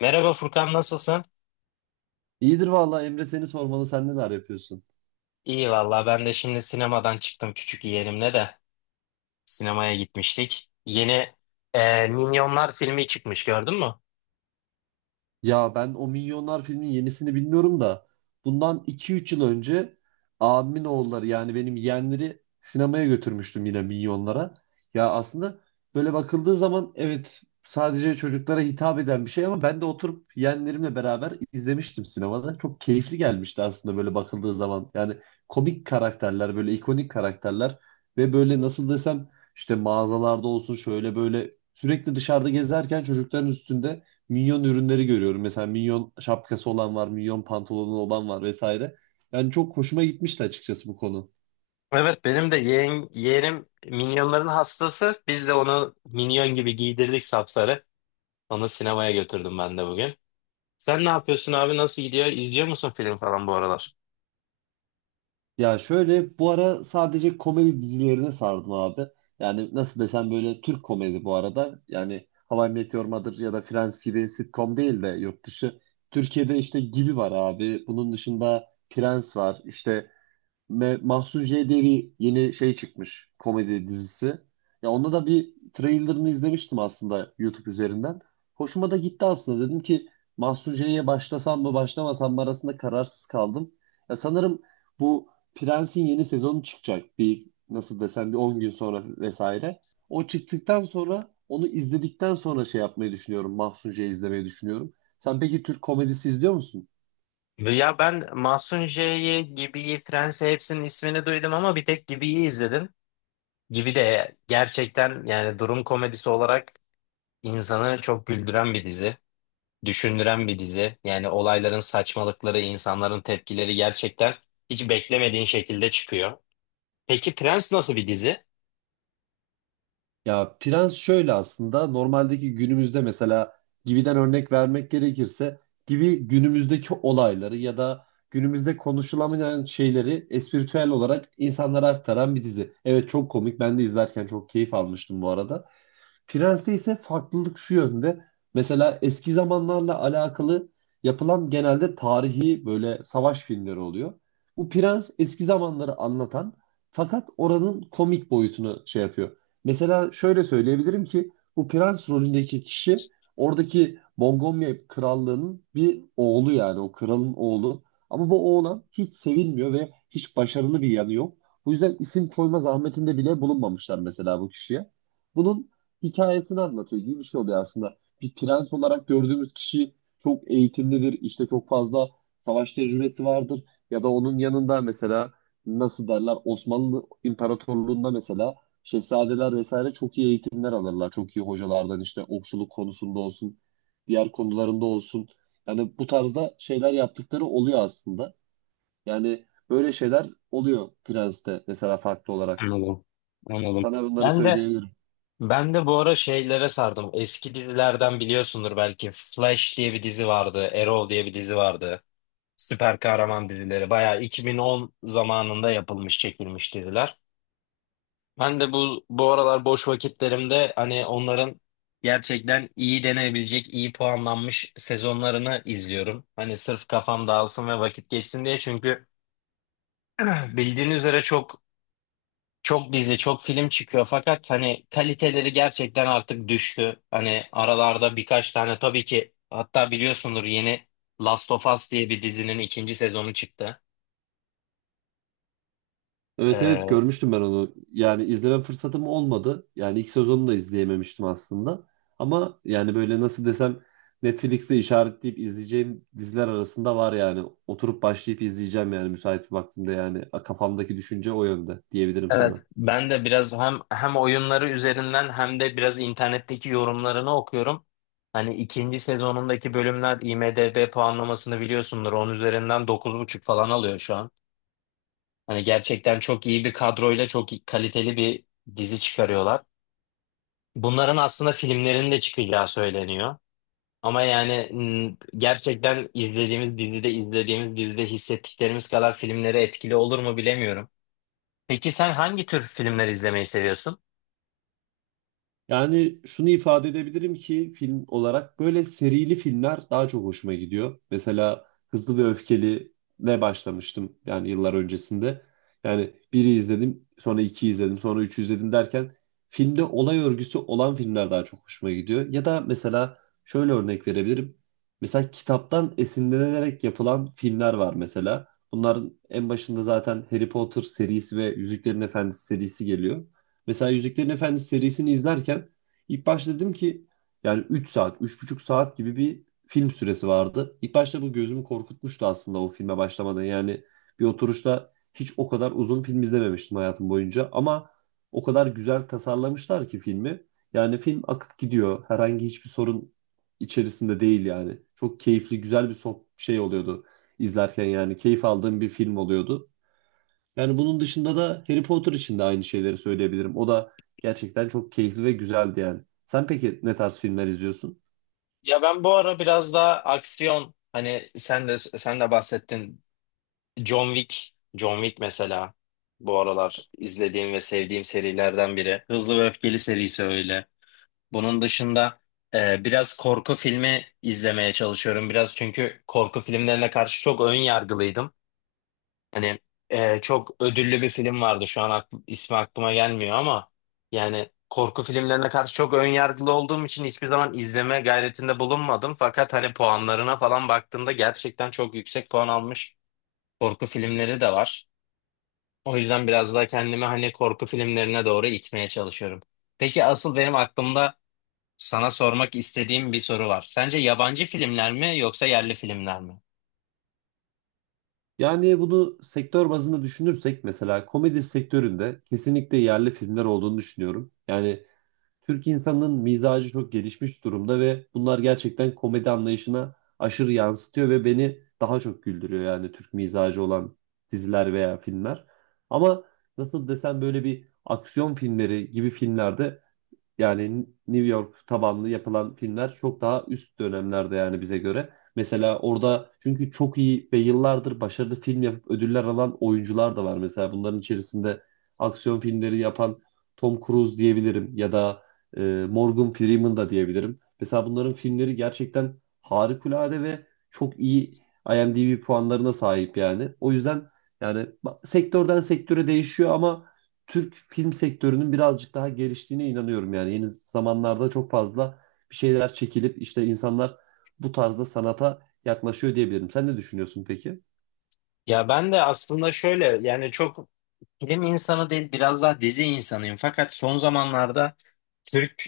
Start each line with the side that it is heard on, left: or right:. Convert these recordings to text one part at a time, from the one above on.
left: Merhaba Furkan, nasılsın?
right: İyidir vallahi Emre seni sormalı. Sen neler yapıyorsun?
left: İyi valla, ben de şimdi sinemadan çıktım, küçük yeğenimle de sinemaya gitmiştik. Yeni Minyonlar filmi çıkmış, gördün mü?
right: Ya ben o Minyonlar filminin yenisini bilmiyorum da bundan 2 3 yıl önce abimin oğulları yani benim yeğenleri sinemaya götürmüştüm yine Minyonlara. Ya aslında böyle bakıldığı zaman evet sadece çocuklara hitap eden bir şey ama ben de oturup yeğenlerimle beraber izlemiştim sinemada. Çok keyifli gelmişti aslında böyle bakıldığı zaman. Yani komik karakterler böyle ikonik karakterler ve böyle nasıl desem işte mağazalarda olsun şöyle böyle sürekli dışarıda gezerken çocukların üstünde Minyon ürünleri görüyorum. Mesela minyon şapkası olan var, minyon pantolonu olan var vesaire. Yani çok hoşuma gitmişti açıkçası bu konu.
left: Evet, benim de yeğenim Minyonların hastası. Biz de onu Minyon gibi giydirdik sapsarı. Onu sinemaya götürdüm ben de bugün. Sen ne yapıyorsun abi, nasıl gidiyor? İzliyor musun film falan bu aralar?
right: Ya şöyle bu ara sadece komedi dizilerine sardım abi. Yani nasıl desem böyle Türk komedi bu arada. Yani How I Met Your Mother ya da Friends gibi sitcom değil de yurt dışı. Türkiye'de işte Gibi var abi. Bunun dışında Prens var. İşte Mahsun J. diye yeni şey çıkmış komedi dizisi. Ya onda da bir trailerını izlemiştim aslında YouTube üzerinden. Hoşuma da gitti aslında. Dedim ki Mahsun J'ye başlasam mı başlamasam mı arasında kararsız kaldım. Ya sanırım bu Prens'in yeni sezonu çıkacak. Bir nasıl desem bir 10 gün sonra vesaire. O çıktıktan sonra onu izledikten sonra şey yapmayı düşünüyorum. Mahsun J'yi izlemeyi düşünüyorum. Sen peki Türk komedisi izliyor musun?
left: Ya ben Mahsun J'yi, Gibi'yi, Prens'i hepsinin ismini duydum ama bir tek Gibi'yi izledim. Gibi de gerçekten yani durum komedisi olarak İnsanı çok güldüren bir dizi, düşündüren bir dizi. Yani olayların saçmalıkları, insanların tepkileri gerçekten hiç beklemediğin şekilde çıkıyor. Peki Prens nasıl bir dizi?
right: Ya prens şöyle aslında normaldeki günümüzde mesela Gibi'den örnek vermek gerekirse Gibi günümüzdeki olayları ya da günümüzde konuşulamayan şeyleri espritüel olarak insanlara aktaran bir dizi. Evet çok komik ben de izlerken çok keyif almıştım bu arada. Prens'te ise farklılık şu yönde. Mesela eski zamanlarla alakalı yapılan genelde tarihi böyle savaş filmleri oluyor. Bu Prens eski zamanları anlatan fakat oranın komik boyutunu şey yapıyor. Mesela şöyle söyleyebilirim ki bu Prens rolündeki kişi oradaki Montgomery krallığının bir oğlu yani o kralın oğlu. Ama bu oğlan hiç sevilmiyor ve hiç başarılı bir yanı yok. Bu yüzden isim koyma zahmetinde bile bulunmamışlar mesela bu kişiye. Bunun hikayesini anlatıyor gibi bir şey oluyor aslında. Bir prens olarak gördüğümüz kişi çok eğitimlidir, işte çok fazla savaş tecrübesi vardır ya da onun yanında mesela nasıl derler Osmanlı İmparatorluğu'nda mesela şehzadeler vesaire çok iyi eğitimler alırlar. Çok iyi hocalardan işte okçuluk konusunda olsun, diğer konularında olsun. Yani bu tarzda şeyler yaptıkları oluyor aslında. Yani böyle şeyler oluyor Prens'te mesela farklı olarak.
left: Anladım. Anladım.
right: Sana bunları
left: Ben de
right: söyleyebilirim.
left: ben de bu ara şeylere sardım. Eski dizilerden biliyorsundur belki. Flash diye bir dizi vardı, Arrow diye bir dizi vardı. Süper kahraman dizileri. Bayağı 2010 zamanında yapılmış, çekilmiş diziler. Ben de bu aralar boş vakitlerimde hani onların gerçekten iyi denebilecek, iyi puanlanmış sezonlarını izliyorum. Hani sırf kafam dağılsın ve vakit geçsin diye, çünkü bildiğin üzere çok dizi, çok film çıkıyor fakat hani kaliteleri gerçekten artık düştü. Hani aralarda birkaç tane tabii ki, hatta biliyorsundur, yeni Last of Us diye bir dizinin ikinci sezonu çıktı.
right: Evet, evet
left: Ee,
right: görmüştüm ben onu. Yani izleme fırsatım olmadı. Yani ilk sezonunu da izleyememiştim aslında. Ama yani böyle nasıl desem Netflix'te işaretleyip izleyeceğim diziler arasında var yani. Oturup başlayıp izleyeceğim yani müsait bir vaktimde yani. Kafamdaki düşünce o yönde diyebilirim
left: Evet,
right: sana.
left: ben de biraz hem oyunları üzerinden hem de biraz internetteki yorumlarını okuyorum. Hani ikinci sezonundaki bölümler IMDb puanlamasını biliyorsundur. Onun üzerinden dokuz buçuk falan alıyor şu an. Hani gerçekten çok iyi bir kadroyla kaliteli bir dizi çıkarıyorlar. Bunların aslında filmlerin de çıkacağı söyleniyor. Ama gerçekten izlediğimiz dizide hissettiklerimiz kadar filmlere etkili olur mu bilemiyorum. Peki sen hangi tür filmler izlemeyi seviyorsun?
right: Yani şunu ifade edebilirim ki film olarak böyle serili filmler daha çok hoşuma gidiyor. Mesela Hızlı ve Öfkeli ne başlamıştım yani yıllar öncesinde. Yani biri izledim, sonra iki izledim, sonra üç izledim derken filmde olay örgüsü olan filmler daha çok hoşuma gidiyor. Ya da mesela şöyle örnek verebilirim. Mesela kitaptan esinlenerek yapılan filmler var mesela. Bunların en başında zaten Harry Potter serisi ve Yüzüklerin Efendisi serisi geliyor. Mesela Yüzüklerin Efendisi serisini izlerken ilk başta dedim ki yani 3 saat, 3,5 saat gibi bir film süresi vardı. İlk başta bu gözümü korkutmuştu aslında o filme başlamadan. Yani bir oturuşta hiç o kadar uzun film izlememiştim hayatım boyunca ama o kadar güzel tasarlamışlar ki filmi. Yani film akıp gidiyor. Herhangi hiçbir sorun içerisinde değil yani. Çok keyifli, güzel bir şey oluyordu izlerken yani keyif aldığım bir film oluyordu. Yani bunun dışında da Harry Potter için de aynı şeyleri söyleyebilirim. O da gerçekten çok keyifli ve güzeldi yani. Sen peki ne tarz filmler izliyorsun?
left: Ya ben bu ara biraz daha aksiyon, hani sen de bahsettin, John Wick mesela bu aralar izlediğim ve sevdiğim serilerden biri. Hızlı ve Öfkeli serisi öyle. Bunun dışında biraz korku filmi izlemeye çalışıyorum biraz, çünkü korku filmlerine karşı çok ön yargılıydım. Hani çok ödüllü bir film vardı. Şu an ismi aklıma gelmiyor ama yani korku filmlerine karşı çok ön yargılı olduğum için hiçbir zaman izleme gayretinde bulunmadım. Fakat hani puanlarına falan baktığımda gerçekten çok yüksek puan almış korku filmleri de var. O yüzden biraz daha kendimi hani korku filmlerine doğru itmeye çalışıyorum. Peki asıl benim aklımda sana sormak istediğim bir soru var. Sence yabancı filmler mi yoksa yerli filmler mi?
right: Yani bunu sektör bazında düşünürsek mesela komedi sektöründe kesinlikle yerli filmler olduğunu düşünüyorum. Yani Türk insanının mizacı çok gelişmiş durumda ve bunlar gerçekten komedi anlayışına aşırı yansıtıyor ve beni daha çok güldürüyor yani Türk mizacı olan diziler veya filmler. Ama nasıl desem böyle bir aksiyon filmleri gibi filmlerde yani New York tabanlı yapılan filmler çok daha üst dönemlerde yani bize göre. Mesela orada çünkü çok iyi ve yıllardır başarılı film yapıp ödüller alan oyuncular da var. Mesela bunların içerisinde aksiyon filmleri yapan Tom Cruise diyebilirim ya da Morgan Freeman da diyebilirim. Mesela bunların filmleri gerçekten harikulade ve çok iyi IMDb puanlarına sahip yani. O yüzden yani sektörden sektöre değişiyor ama Türk film sektörünün birazcık daha geliştiğine inanıyorum yani. Yeni zamanlarda çok fazla bir şeyler çekilip işte insanlar bu tarzda sanata yaklaşıyor diyebilirim. Sen ne düşünüyorsun peki?
left: Ya ben de aslında şöyle, yani çok film insanı değil biraz daha dizi insanıyım. Fakat son zamanlarda Türk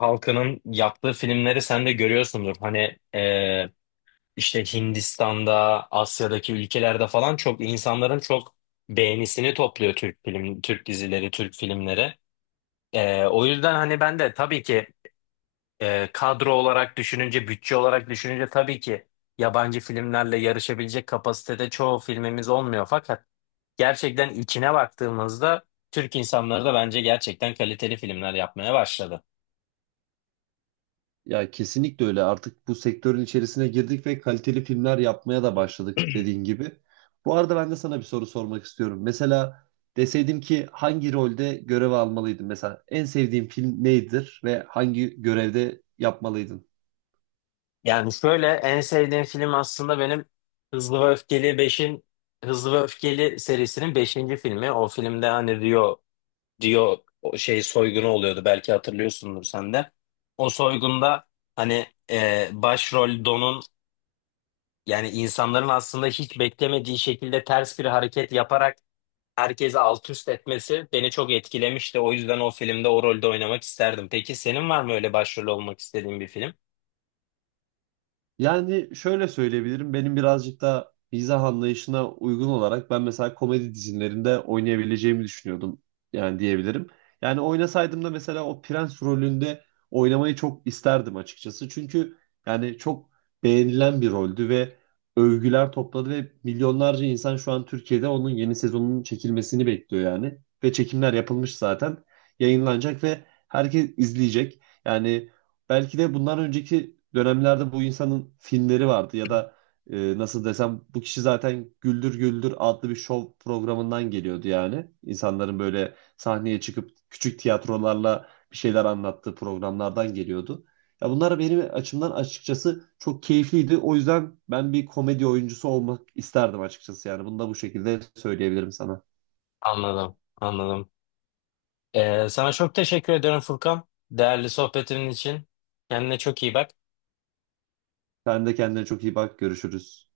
left: halkının yaptığı filmleri sen de görüyorsundur. Hani işte Hindistan'da, Asya'daki ülkelerde falan çok, insanların çok beğenisini topluyor Türk film, Türk dizileri, Türk filmleri. O yüzden hani ben de tabii ki kadro olarak düşününce, bütçe olarak düşününce tabii ki yabancı filmlerle yarışabilecek kapasitede çoğu filmimiz olmuyor. Fakat gerçekten içine baktığımızda Türk insanları da bence gerçekten kaliteli filmler yapmaya başladı.
right: Ya kesinlikle öyle. Artık bu sektörün içerisine girdik ve kaliteli filmler yapmaya da başladık dediğin gibi. Bu arada ben de sana bir soru sormak istiyorum. Mesela deseydim ki hangi rolde görev almalıydın? Mesela en sevdiğin film nedir ve hangi görevde yapmalıydın?
left: Yani şöyle, en sevdiğim film aslında benim Hızlı ve Öfkeli beşin Hızlı ve Öfkeli serisinin beşinci filmi. O filmde hani Rio o şey soygunu oluyordu, belki hatırlıyorsundur sen de. O soygunda hani başrol Don'un, yani insanların aslında hiç beklemediği şekilde ters bir hareket yaparak herkesi alt üst etmesi beni çok etkilemişti. O yüzden o filmde o rolde oynamak isterdim. Peki senin var mı öyle başrol olmak istediğin bir film?
right: Yani şöyle söyleyebilirim. Benim birazcık da mizah anlayışına uygun olarak ben mesela komedi dizilerinde oynayabileceğimi düşünüyordum. Yani diyebilirim. Yani oynasaydım da mesela o prens rolünde oynamayı çok isterdim açıkçası. Çünkü yani çok beğenilen bir roldü ve övgüler topladı ve milyonlarca insan şu an Türkiye'de onun yeni sezonunun çekilmesini bekliyor yani. Ve çekimler yapılmış zaten. Yayınlanacak ve herkes izleyecek. Yani belki de bundan önceki dönemlerde bu insanın filmleri vardı ya da nasıl desem bu kişi zaten Güldür Güldür adlı bir şov programından geliyordu yani. İnsanların böyle sahneye çıkıp küçük tiyatrolarla bir şeyler anlattığı programlardan geliyordu. Ya bunlar benim açımdan açıkçası çok keyifliydi. O yüzden ben bir komedi oyuncusu olmak isterdim açıkçası yani. Bunu da bu şekilde söyleyebilirim sana.
left: Anladım, anladım. Sana çok teşekkür ederim Furkan. Değerli sohbetin için. Kendine çok iyi bak.
right: Sen de kendine çok iyi bak. Görüşürüz.